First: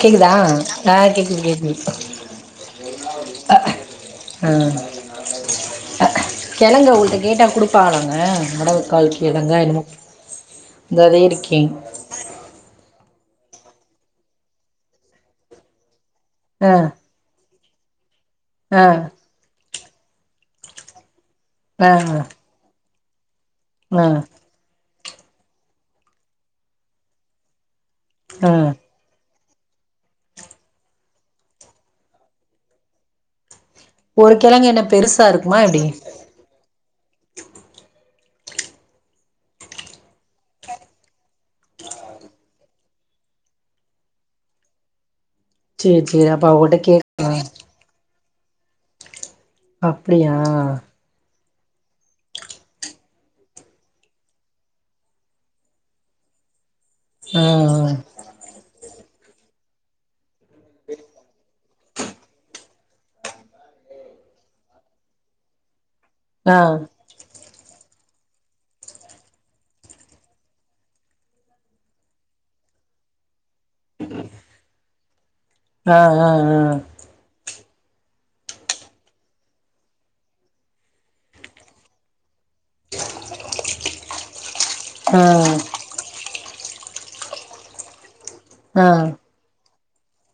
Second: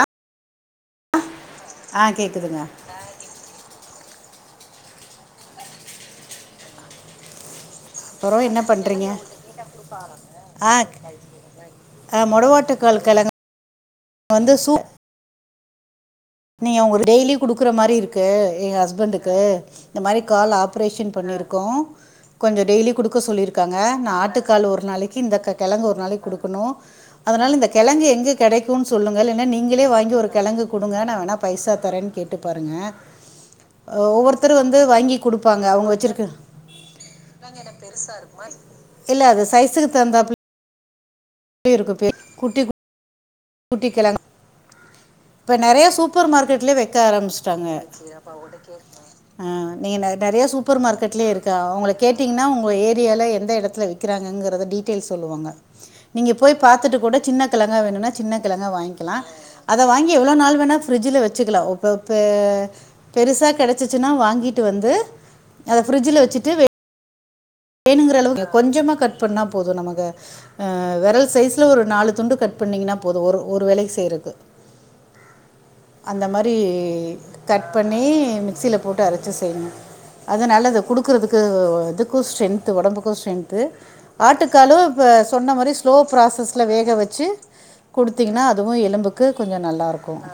கேக்குதா ஆ கேக்குது கேக் ஆஹ் கேக்குதுங்க ம் கெழங்க உங்கள்ட்ட கேட்டா குடுப் பாலங்க அப்புறம் இந்த என்ன மாதிரி பண்ணுறீங்க கால் கிலோ வெங்காயமு ஆ இந்த வெயிடு கிங் ஆ மொடவாட்டுக்கால் கிழங்கு வந்து சு ஆ நீங்க உங்க டெய்லி குடுக் க்குற மாரி இருக் க்கு என் ஆ ஹஸ்பண்டுக்கு இந்த மாரி கால் ஆப்ரேஷன் பண்ணிருக் கு ஆ கொஞ்சம் டெய்லி குடுக் க சொல்லிரு க்காங்க ஆ நா ஆட்டுக்கால் ஒரு நாளைக் இந்த கெ- கெழங்கு ஒரு நாளைக்கி குடுக்கணும். அதனால இந்த கெழங்கு எங்க ஆ கெடைக்குனு சொல்லுங்க நீங்களே வாங்கி ஒரு கெழங்கு குடுங்க நா நா பைசா தரேனு கேட்டுப் பாருங்க அ ஒரு ஒவ்வொருத்தர் கெழங்கு வந்து என்ன வாங்கி பெருசா இருக்குமா குடுப்பாங்க எப்டி அவங்க வச்சிருக்க இல்ல அது சைஸுக்கு தகுந்தாப்ல இருக்கு பேர் குட்டிக் குட்டிக் கெழங்கு இப்ப நெறயா சேரி சூப்பர் சேரி அப்ப மார்க்கெட்லயே அவகிட்ட கே வைக்க ஆரம்பிச்சுட்டாங்க அவங்கள்ட்ட கேக்றேன் ஆஹ் நீங்க நெ- அப்டியா நெறையா சூப்பர் மார்க்கெட்லயே இருக் அவங்கள கேட்டீங்கனா உங்க ஏரியால எந்த எடத்துல விக்கிறாங்கங்கிறத டீட்டெயில் சொல்லுவாங்க. நீங்க போய்ப் பாத்துட்டு கூட சின்ன ஆ கெழங்கா வேணும்னா ங்க வாங்க்கலாம். அத வாங்கி எவ்ளோ நாள் வேனா ஃபிரிட்ஜ்ல வச்சுக்கலாம். அப்பப்ப பெருசா கெடச்சுச்சுனா வாங்கிட்டு வந்து அத ஃபிரிட்ஜில் வச்சிட்டு ஆ வேனுங்குற அளவுக்கு கொஞ்சமா கட் பண்ணா போது நம்மக வெரல் சைஸ்ல ஒரு நாலு துண்டு கட் பண்ணீங்கனா போது ஒரு ஒரு வேலைக் செய்றது ஆ அந்த மரி ஆ கட் பண்ணி மிக்சில போட்டு அரச்சு செய்ணு அது நல்லது குடுக்குறதுக்கு இது குஸ்டின் ஒடம்புக்கு ஸ்ட்ரென்த்து ஆட்டுக் கலு இப்ப ஆ ஆ சொன்ன மாரி ஸ்லோ ப்ராசஸ் ட்ல வேக வச்சு குடுத் தீங்னா அதுவு ஆ எலும்புக்கு கொஞ்ச நல்லாருக் கோ அ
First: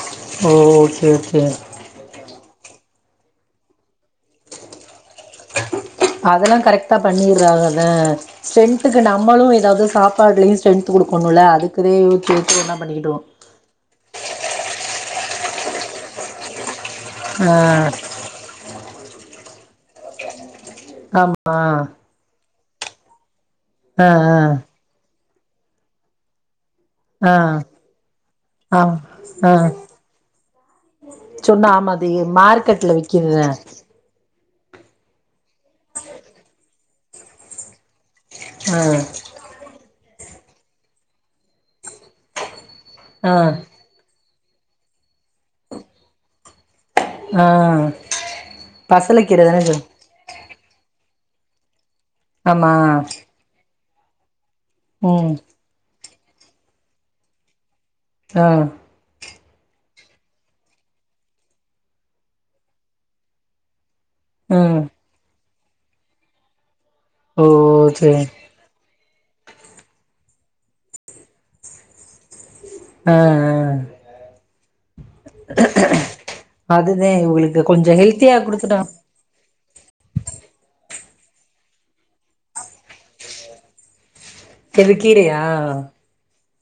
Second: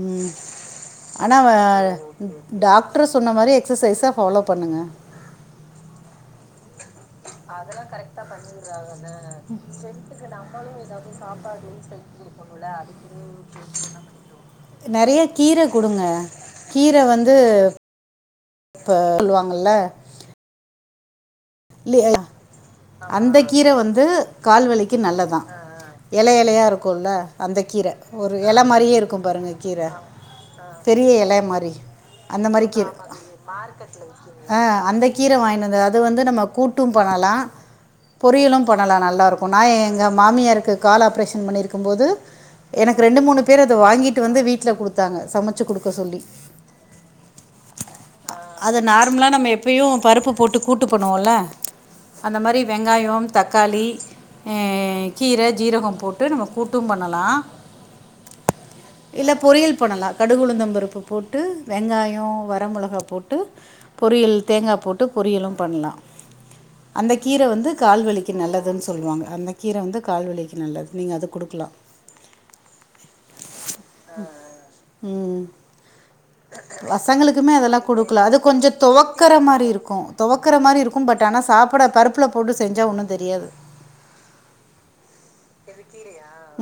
ம் ஓ ஓகே அனா ஓகே வ டாக்ட்ரு சொன்ன மாரி எக்ஸசைஸ ஃபாலோ பண்ணுங்க அதெல்லா கரெக்ட்டா பண்ணிர்றாங்கல்ல ஸ்ட்ரென்த்துக்கு நம்மளு எதாவ்து சாப்பாட்லயு ஸ்ட்ரென்த்து குடுக்கணுல்ல அதுக்குதே யோச்சு யோச்சு [unintelligible] நறைய கீர குடுங்க கீர வந்து ஆ ப [inaudible] ல்லுவாங்கல ஆம் ஆ அந்தக் கீர வந்து ஆ கால் வலிக்கி நல்லதா எல எலையா இருக் குல்ல ஆ அந்த கீர ஒரு எல ஆ மாரியே இருக்கும் பாருங்க ஆ கீர பெரிய எல சொன்னா மாரி ஆமா அது அந்த மாரி கீர மார்க்கெட்ல விக்கிதுதா அ அந்த கீர வாய்னு வந்து அது வந்து நம்ம கூட்டும் பண்ணலா பொரியலும் ஆ பண்ணலா நல்லாருக்கு நா எ ங்க மாமியாருக்கு கால் ஆப்ரேஷன் பண்ணியிருக்கும் போது எனக்கு ரெண்டு ஆ மூணு பேர் அத வாங்கி ட்டு வந்து வீட்ல குடுத்தாங்க சமச்சு குடுக்க சொல்லி ஆ அது நார்மலா பசலைக்கீர நம்ம தான சொன் எப்பயு பருப்பு போட்டு கூட்டு பண்ணுவோல்ல அந்த மாரி ஆமா வெங்காயம் தக்காளி அது ம் கீர ஜீரகம் போட் டு நம்ம கூட்டும் பண்ணலா ஆ இல்ல பொரியல் பண்ணலா கடுகு உளுந்தம் பருப்பு போட்டு வெங்காயோ வர மொளகா போட்டு பொரியல் தேங்கா ம் போட்டு பொரியலு பண்லா அந்த ஓ கீரை வந்து சேரி கால்வலிக்கு நல்லதுன்னு சொ சொல்லுவாங்க அந்த கீரை வந்து கால் வலிக்கு நல்லது நீங்க அது குடுக்கலா ஆ ஆ ம் அதுதே பசங்களுக்குமே இவகளுக்கு அதெல்லாம் கொஞ்சோ ஹெல்த்தியா குடுத்துட்டா கு தொவக்கற மாரி இருக்கு, பட் ட் ஆன சாப்புட பருப்புல போட்டு செஞ்சா ஒன்னு தெரியாது எது கீரையா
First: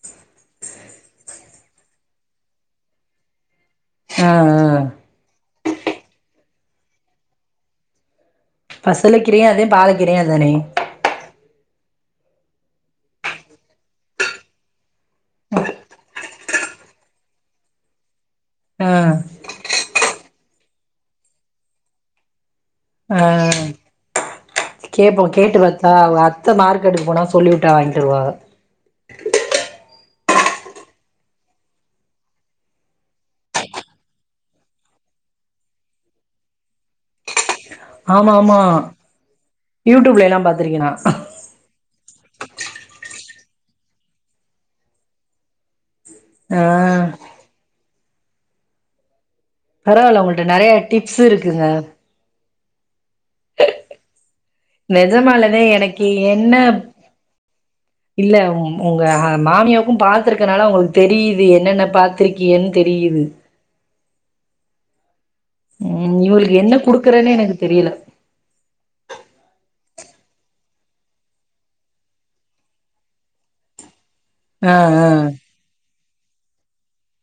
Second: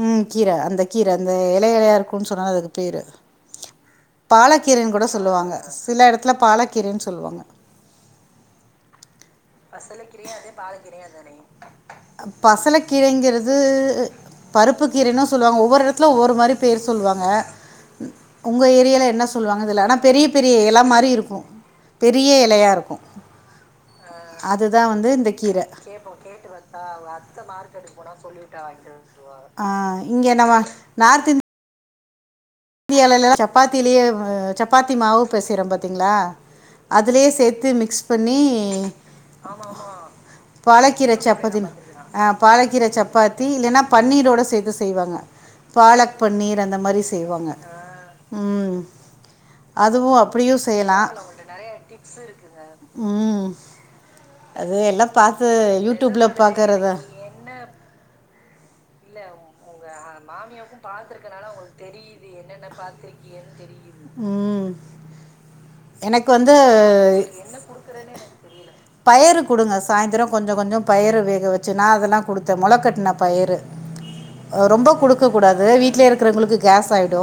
ம் கீர அந்த கீர அந்த எலை எலையா இருக்குன்னு சொன்னல அதுக்கு பேரு ஆ ஆ பாலக் கீரைன்னு கூட சொல்லுவாங்க சில எடத்துல பாலக்கீரைன்னு சொல்லுவாங்க பச பசலக்கீரைங்குறது பருப்பு கீரைன்னு சொல்லுவாங்க ஒவ்வொரு எடத்துல ஒவ்வொரு மாரி பேர் சொல்லுவாங்க உங்க ஆ ஏரியால என்ன சொல்லுவாங்க தெர்ல ஆனா பெரிய பெரிய எல மாரி இருக்கு பெரிய எலையா ஆ அதுதா வந்து கேப்போ இந்த கேட்டு கீர பாத்தா அவுக அத்த மார்க்கெட்டுக்கு போனா சொல்லி வுட்டா வாங்கிட்டு வருவாக ஆ இங்க நம்ம நார்த் இந்தியாலலா சப்பாத்திலயே சப்பாத்தி மாவு பெசயறம் பாத்திங்ளா அதுலயே சேத்து மிக்ஸ் ஆமா பண்ணி ஆமா யூடியூப்ல எல்லா பாத்திருக்கே நா பாலக்கீர சப்பாத்தி அ பாலக்கீர சப்பாத் தி இல்லனா பன்னீரோட சேத்து செய்வாங்க பாலக் ஆ பன்னீர் அந்த மாரி செய்வாங்க ம் அதுவும் பரவால உங்கள்ட்ட அப்படியும் நெறைய செய்யலாம் டிப்ஸ் இருக்குங்க ம் அது எல்லாம் பார்த்து நெஜமாலதே எனக்கு யூடியூப்பில் என்ன பார்க்கறத இல்ல ஒ ஒங்க மாமியவ் மாமியாவுக்கு பாத்ததுருக்கனால உங்களுக்கு தெரியுது என்னன்ன பாத்திருக்கியன்னு தெரியுது பாத்துருக்கியனு தெரியுது ம் ம் எனக் வந்து இவளுக்கு என்ன குடுக்குறேன்னு என்ன எனக்கு தெரியல குடுக்குறனே எனக்கு தெரியல பயறு குடுங்க சாய்ந்தர கொஞ்ச கொஞ்ச பயறு வேக வச்சு நா அதல்லா குடுத்த மொள கட்ன பயிறு ஒ ஆ ரொம்பொ குடுக்க கூடாது வீட்லே இருக் க்றவ்ங்ளுக்கு கேஸ் ஆயிடு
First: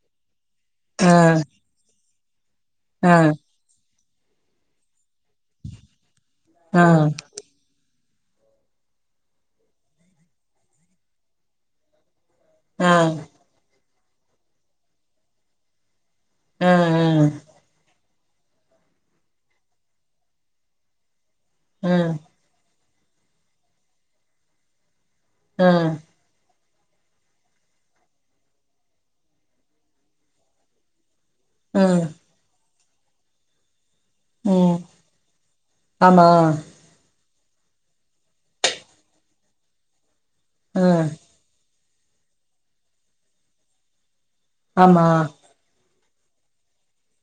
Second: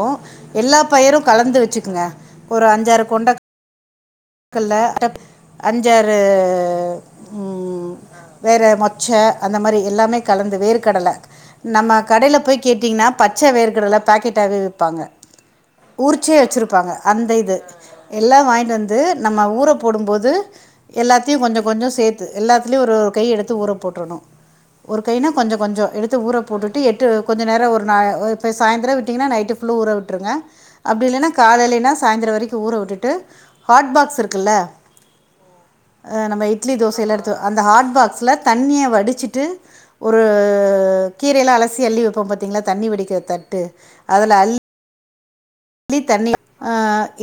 எல்லா ஆ பயறு கலந்து வச்சுக்குங்க ஒரு அஞ்சாறு ஆ கொண்டக் கல்ல அஞ்சாறு ஆ ம் வேற மொச்ச அந்த மாரி எல்லாமே கலந்து வேர் கடல நம்ம கடைல போய் ஆ ஆ கேட்டீங்னா பச்ச வேர்கடல பாக்கெட்டாவே விப்பாங்க ஊறிச்சே ஆ வச்சுருப்பாங்க அந்த இது எல்லா வாய்ன்ட்டு வந் து நம்ம ஊர போடும்போது எல்லாத் தியு கொஞ்ச கொஞ்சொ ஆ சேத்து எல்லா த்லியு ஒருரு கை எடுத்து ஊற போட்றணு ஒரு கைனா கொஞ்சக் ஆ கொஞ்சொ ஆ எடுத்து ஊற போட்டுட்டு எட்டு கொஞ்ச நேரொ ஒரு நா அ இப்ப சாய்ந்தரொ விட்டீங்கன்னா நைட்டு ஃபுல்லா ஊற உட்ருங்க அப்டி இல்லன்னா ஆ காலைலினா சாய்ந்தரொ வரிக்கு ஊர உட்டு ட்டு ஹாட் பாக் ஸ்ருக்குல்ல ம் ஆமா நம்ம இட்லி தோச எல்லா எட்த் து அந்த ஹாட் பாக்ஸ்ல தண்ணிய வடிச்சிட்டு ஒரூ ஆ கீரையல்லா அல சி அள்ளி வெப்போ பாத்தீங்களா தண்ணி வடிக்க தட்டு அதுல அ ஆமா ள்ளி தண்ணிய ஆ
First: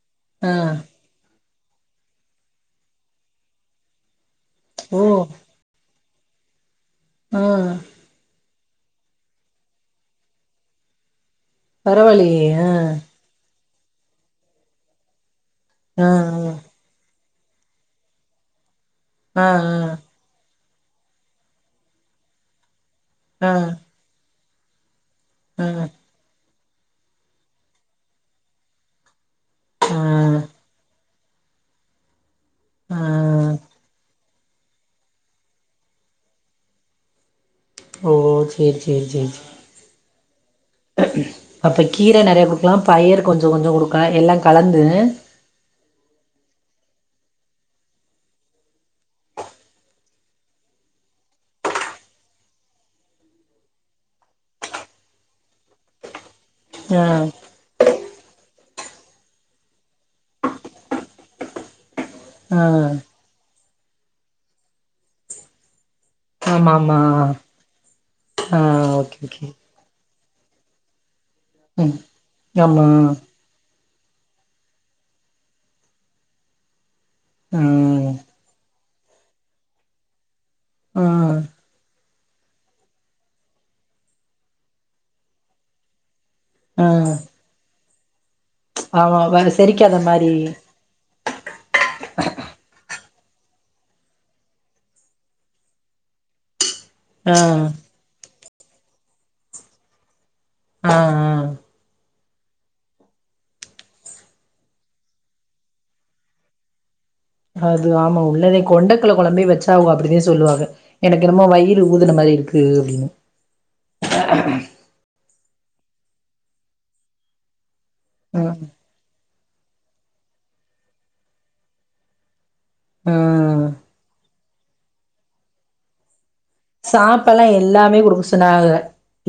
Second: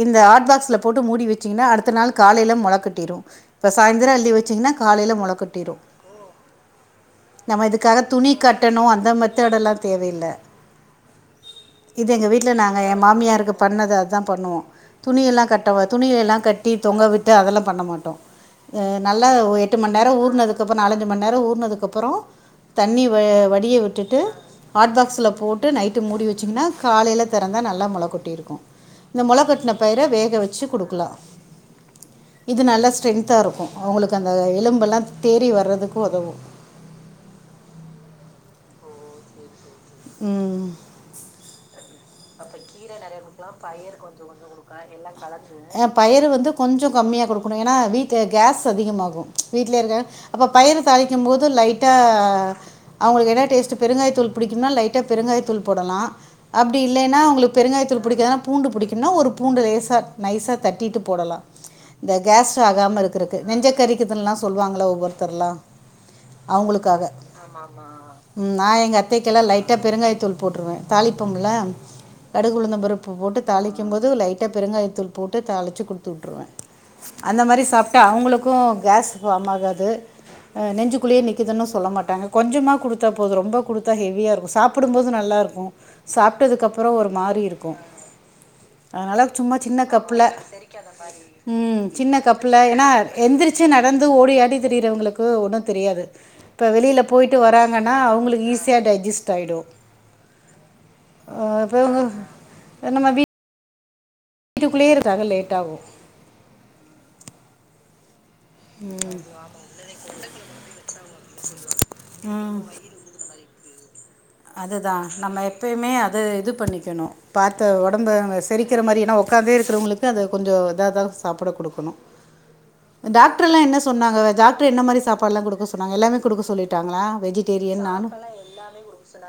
இந்த ஆட் ஆ பாக்ஸ்ல போட்டு மூடி வெச் சீங்கன்னா அடுத்த நாள் காலைல மொல கட்டிரு இப்ப சாயந்தரொ அள்ளி வச் சீங்னா ஓ காலைல மொல கட்டிரு ஆ நம்ம இதுக்காக துணி கட்டணு அந்த மெத்தடல்லா தேவயில்ல பரவா இல்லையே ஆ கு பண்ணது அதா பண்ணுவோ துணியெல்லா கட் டமா ஆ துணிய எல்லா கட்டி தொங்க வி ட்டு அதெல்லாம் பண்ண மாட்டோ நல்லா ஆ ஆ ஒரு எட்டு மணி நேரம் ஊர்னதுக் அப்புறம் நாலஞ்சுணி நேரோ ஊருனதுக்கு அப்புறோ தண்ணி வ ஆ வடிய விட்டுட்டு ஹாட் பாக்ஸ் ல ஆ போட்டு நைட்டு மூடி வச்சிங்கன்னா காலையில திறந்த ந ல்லா மொல கொட்டிருக்கு இந்த மொல கொட் ட்ன ஆ ஆ பயிர வேக வச்சு குடுக்கலா இது நல்ல ஆ ஸ்ட்ரெத்தா இருக்கு அவங்களுக்கு அந்த எலும்பு எல்லா தேறி வர்றதுக்கு உதவு ஓ சேரி சேரி சேரி சேரி உம் அப்ப கீர நெறைய குடுக்கலா பயர் கொஞ்சோ கொஞ்சோ குடுக்கலா எல்லா கலந்து அ பயரு வந்து கொஞ்ச கம்மியா குடுக்கணு ஏன்னா வீட்ல கேஸ் அதிகமாகு வீட்லேயிருக்க அப்போ பயிறு தாலிக்கும் போது லைட்டா அவங்களுக்கு என்ன டேஸ்ட்டு பெருங்காய தூள் புடிக்குனா லைட்டா பெருங்காய தூள் போடலா ஆ இல்லைன்னா அவுங்களுக்கு பெருங்காயத்து பிடிக்காதுனா பூண்டு பிடிக்கும்னா ஒரு பூண்டு லேசா நைசா தட்டிட்டு போடலாம் இந்த கேஸு ஆ ஆகாம இருக்குறக்கு நெஞ்ச கறிக்குதுன்ல்லா சொல்லுவாங்களா ஒவ்வொருத்தர்லா ஆமா ஆமா அவங்களுக்காக ஆ நா எங்க ஓகே அத்தைக்கெல்லா ஓகே லைட்டா பெருங்காயத் தூள் போட்ருவே தாலிப்பம்ல்ல ம் கடுகு ஆமா உளுந்தம்பருப்பு போட்டு தாளி வைக்கும்போது லைட்டா பெருங்காயத்தூள் போட்டு தாளிச்சு குடுத்துவிட்ருவே அந்த ஆ மாரி சாப்ட்டா அவங்களுக்கு கேஸ் ஃபாம் ஆகாது ஆ நெஞ்சுக்குள்ளேயே நிக்குதுன்னு சொல்ல மாட்டாங்க கொஞ்சமா கொடுத்தா போது ரொம்ப கொடுத்தா ஹெவியா இருக்கு சாப்பிடும்போது நல்லாருக்கு சாப் ஆ விட்டதுக்கப்புறோ ஒரு மாரி இருக்கு ஆமா அதனால வ சும்மா சின்ன செரிக்காத கப்புல மாரி உம் சின்ன கப்புல ஏன்னா எந்திரிச்சு நடந்து ஓடி ஆடி திரியிறவங்களுக்கு ஒண்ணு தெரியாது இப்ப வெளியில ஆ போயிட்டு வராங்கன்னா அவங்களுக்கு ஈசி ஈசியா டைஜிஸ்ட் ஆயிடும் ஆ ஆ அதாங்க நம்ம வீ வீட்டுக்குள்ளேயே இருந்தா லேட் ஆகு அது ஆமா உள் [unintelligible] கொண்டைக்கல்ல கொழம்பே வச்சாவுக அப்படிதா சொல்லுவாக எனக்கு என்னமோ வயிறு ஊதுன மாரி இருக்கு அப்படின்னு அது தா நம்ம எப்பயுமே அத இது பண்ணிக்கணு பாத்த ஒடம்பு ம் செரிக்கிற மாரினா ஒ க்காந்தே இருக்கறவங்களுக்கு அது கொஞ்சோ இதா தா சாப்பிட குடுக்கணு டாக்டர்லா ம் என்ன சொ சொன்னாங்க டாக்ட்ரு என்ன மாரி சாப்பாடெல்லா குடுக்க சொன்னாங்க எல்லாமே கொடுக்க சொல்லிட்டாங்களா சாப்பாடெல்லா வெஜிடேரியன் எல்லாமே நான் குடுக்க சொன்னாங்க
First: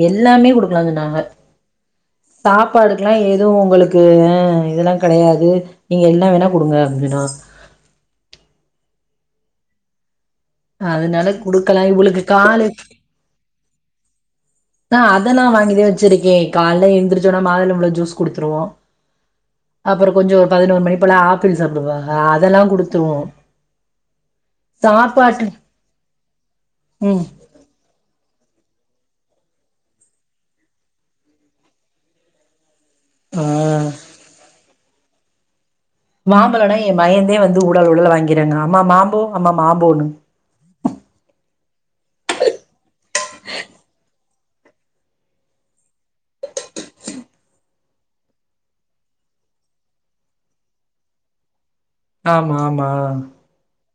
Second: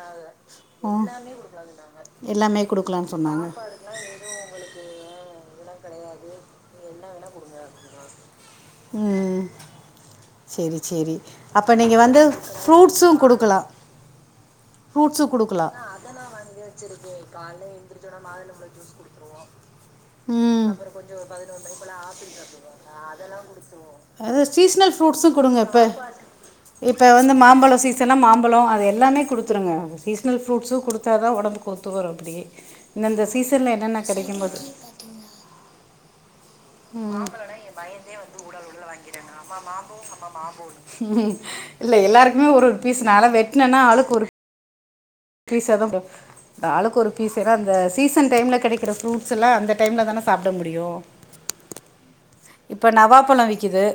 எல்லாமே ஓ குடுக்கலானு சொன்னாக எல்லாமே சாப்பாடு கொடுக்கலான்னு கெல்லா சொன்னாங்க எது உங்களுக்கு இ இதெல்லா கிடையாது நீங்க என்ன வேணா குடுங்க அப்படின்னா உம் சேரி சேரி அதனால அப்போ குடுக்கலா நீங்க வந்து இவளுக்கு காலு ஃப்ரூட்ஸு குடுக்கலா ஆ ஃப்ரூட்சு அதெல்லா குடுக்கலா வாங்கிதே வச்சிருக்கே கால்ல எந்திரிச்சோனா மாதுளம்பழ ஜூஸ் குடுத்துருவோ அப்புற கொஞ்ச ஒரு ம் பதினோரு மணி போல ஆப்பிள் சாப்டுவாங்க அதெல்லா குடுத்துருவோ அதா சீஸ்னல் ஃப்ரூட்சு சாப்பாட்டு குடுங்க இப்ப இப்ப ம் வந்து மாம்பழ சீசன்னா மாம் பழோ அது எல்லாமே குடு குடுத்துருங்க சீசனல் ஃப்ரூட்சு குடுத்தா தா ஒடம்புக்கு ஒத்து வரு அப்டி இந்தந்த ஆ சீசன்ல என்னன்ன கிடைக்கும்போது மாம்பழனா எ மயந்தே மாம்பளைனா வந்து என் ஊடால ஊடால பயனந்தே வந்து வாங்கிறாங்க உடல் அம்மா உடலை மாம்போ வாங்கிறாங்க அம்மா மாம்போ மாம்போன்னு அம்மா மாம்போம் இல்ல எல்லாருக்குமே ஒரு ஒரு பீஸ் நால வெட்டனேனா ஆளுக்கு ஒரு பீஸ் தா குடுப் ஆளுக்கு ஒரு பீஸ் ஏனா அந்த சீசன் டைம்ல கெடைக்கிற ஃப்ரூட்ஸ் எல்லா அந்த டைம்ல தான சாப்பிட முடியு ஆமா இப்ப ஆமா நவாப்பழ விக்குது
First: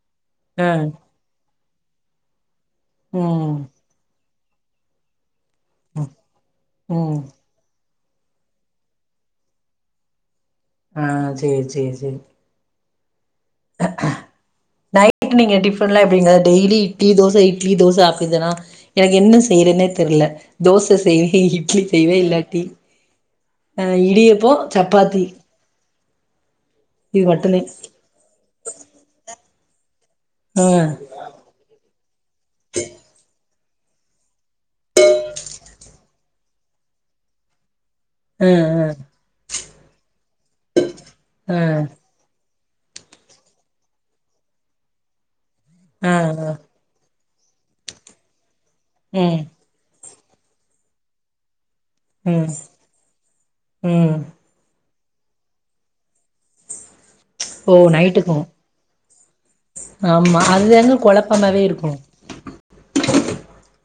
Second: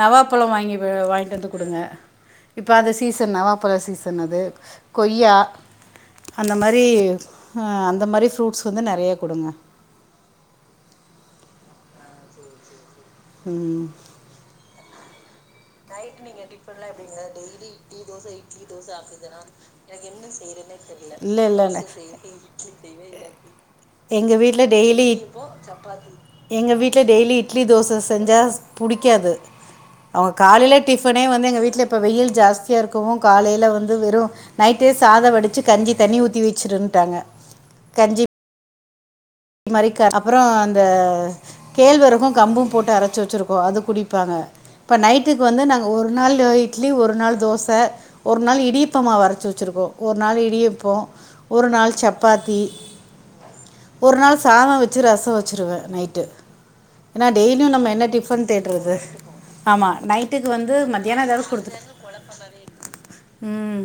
நவாப்பழ ஆ வாங்கிபு வாங்கிட்டு வந்து குடுங்க இப்போ அது சீசன் ம் நவாப்பழ சீசன் அது கொய்யா அந்த மாரி அஹ் ம் அந்த அந்த மாரி ஃப்ரூட்ஸ் வந்து நெறைய குடுங்க ஆஹ் சேரி சேரி சேரி உம் நைட் நீங்க டிஃபன்லா எப்டிங்க டெய்லி இட்லி தோச இட்லி தோச அப்டிதானா எனக்கு என்ன செய்றதுனே தெர்ல தோச இல்ல செய்வே இல்ல இட்லி இல்ல செய்வே இல்லாட்டி ஆ எங்க இடியப்போ வீட்ல டெய்லி சப்பாத்தி எங்க வீட்ல இது டெய்லி மட்டுந்தே இட்லி தோச செஞ்சா புடிக்காது ஆ காலைல டிஃபனே வந்து எங்க வீட்ல இப்ப வெயில் ஜாஸ்தியா இருக்கவு காலைல வந்து வெறு நைட்டே சாதோ வடிச்சு கஞ்சி தண்ணி ஊத்தி வெச்சிருட்டாங்க ஹம் ஹம் அ மாரி அப்புறோ அந்த ஆ கேழ்வரகும் கம்பும் போட்டு அரச்சு வெச்சிருக்கோ அது குடிப்பாங்க இப்ப நைட்டு க்கு வந்து நாங்க ஒரு ஆ ஆ நாள் ஆ இட்லி ஒரு நாள் தோச ஒரு நாள் இ டிப்பமாவு ம் அரச்சு வெச்சிருக்கோ ஒரு நாள் இடியப்போ ஒரு நாள் ம் சப்பாத்தி ஒரு ம் நாள் சாதோ வெ ச்சு ரசோ வெச்சிருவ நைட்டு ஏனா டெய்லியு ஓ நம்ம என்ன நைட்டுக்கு டிபன் தேடுறது ஆமா நைட்டுக்கு வந்து அதுதாங்க மதியானோ எதாவது கொழப்பமாவே குடுத்து இருக்கு உம்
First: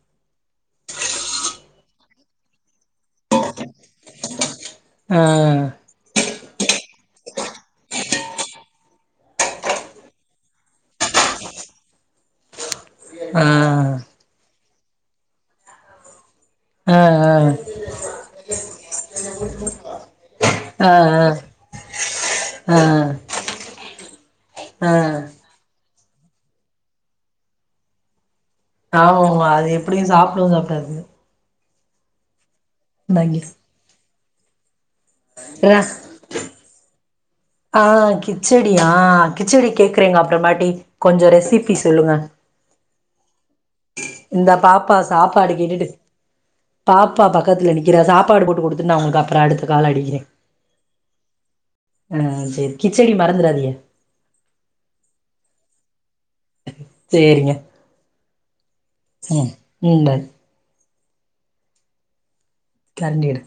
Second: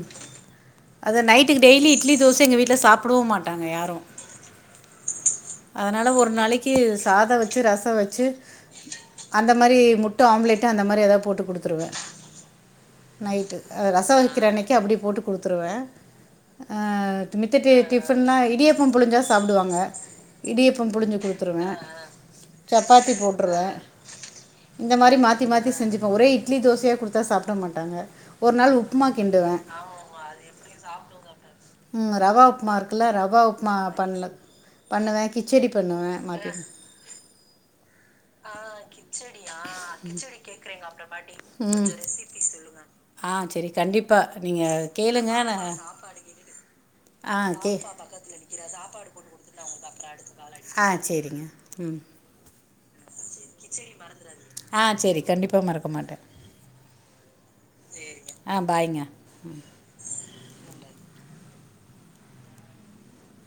அத நைட்டுக்கு டெய்லி இட்லி தோச எங்க வீட்ல சாப்பிடவு மாட்டாங்க யாரு ஆ அதனால ஒரு நாளை க்கு சாதோ வெச்சு ரசொ வெச்சு அந்த மாரி மொட்டு ஆம்லெட்டு் அந்த மாரி எதாவது போட்டு குடுத்துருவ ஆ நைட்டு ரசொ வெக்கிற அன்னை க்கு அப்படி போட்டு குடுத்துருவ ஆ ஆ ஆஹ் [unintelligible] சொன்னா இடியாப்போ புளிஞ்சா சாப்டுவாங்க இடியாப்போ ஆ புழிஞ்சு குடுத்துருவ ஆ சப்பாத்தி போட்டுருவ இந்த ஆ மாரி ஆ மாத்தி மாத்தி செஞ்சுப்பே ஒரே இட்லி தோசயா குடுத்தா சாப்ட மாட்டாங்க ஒரு நாள் உப்புமா ஆமாமா கிண்டுவ அது எப்டியு சாப்டவு சாப்டாது ம் ரவ உப்புமா இருக்கல்ல ரவ மேகி உப்புமா பண்ல பண்ணுவ கிச்சடி பண்ணுவ ஆஹ் கிச்சடியா கிச்சடி கேக்குறேங் அப்புறமாட்டி கொஞ்சோ ரெசிபி கொஞ்சோ சொல்லுங்க ஆ செரி கண்டிப்பா இந்த நீங்க பாப்பா கேளுங்க சாப்பாடு நா கேட்டுட்டு இந்த பாப்பா சாப்பாடு கேட்டுட்டு பாப்பா ஆ பக்கத்துல கே நிக்கிறா சாப்பாடு போட்டு குடுத்துட்டு நா உங்களுக்கு அப்றோ அடுத்து கால் அடிக்கிறே ஆஹ் சேரிங்க உம் ஆ சேரி கிச்சடி மறந்துறாதீங்க ஆஹ் சேரி கண்டிப்பா மறக்க மாட்ட சேரிங்க ஆ பாய்ங்க ம் ம் பாய் கண்ணெடு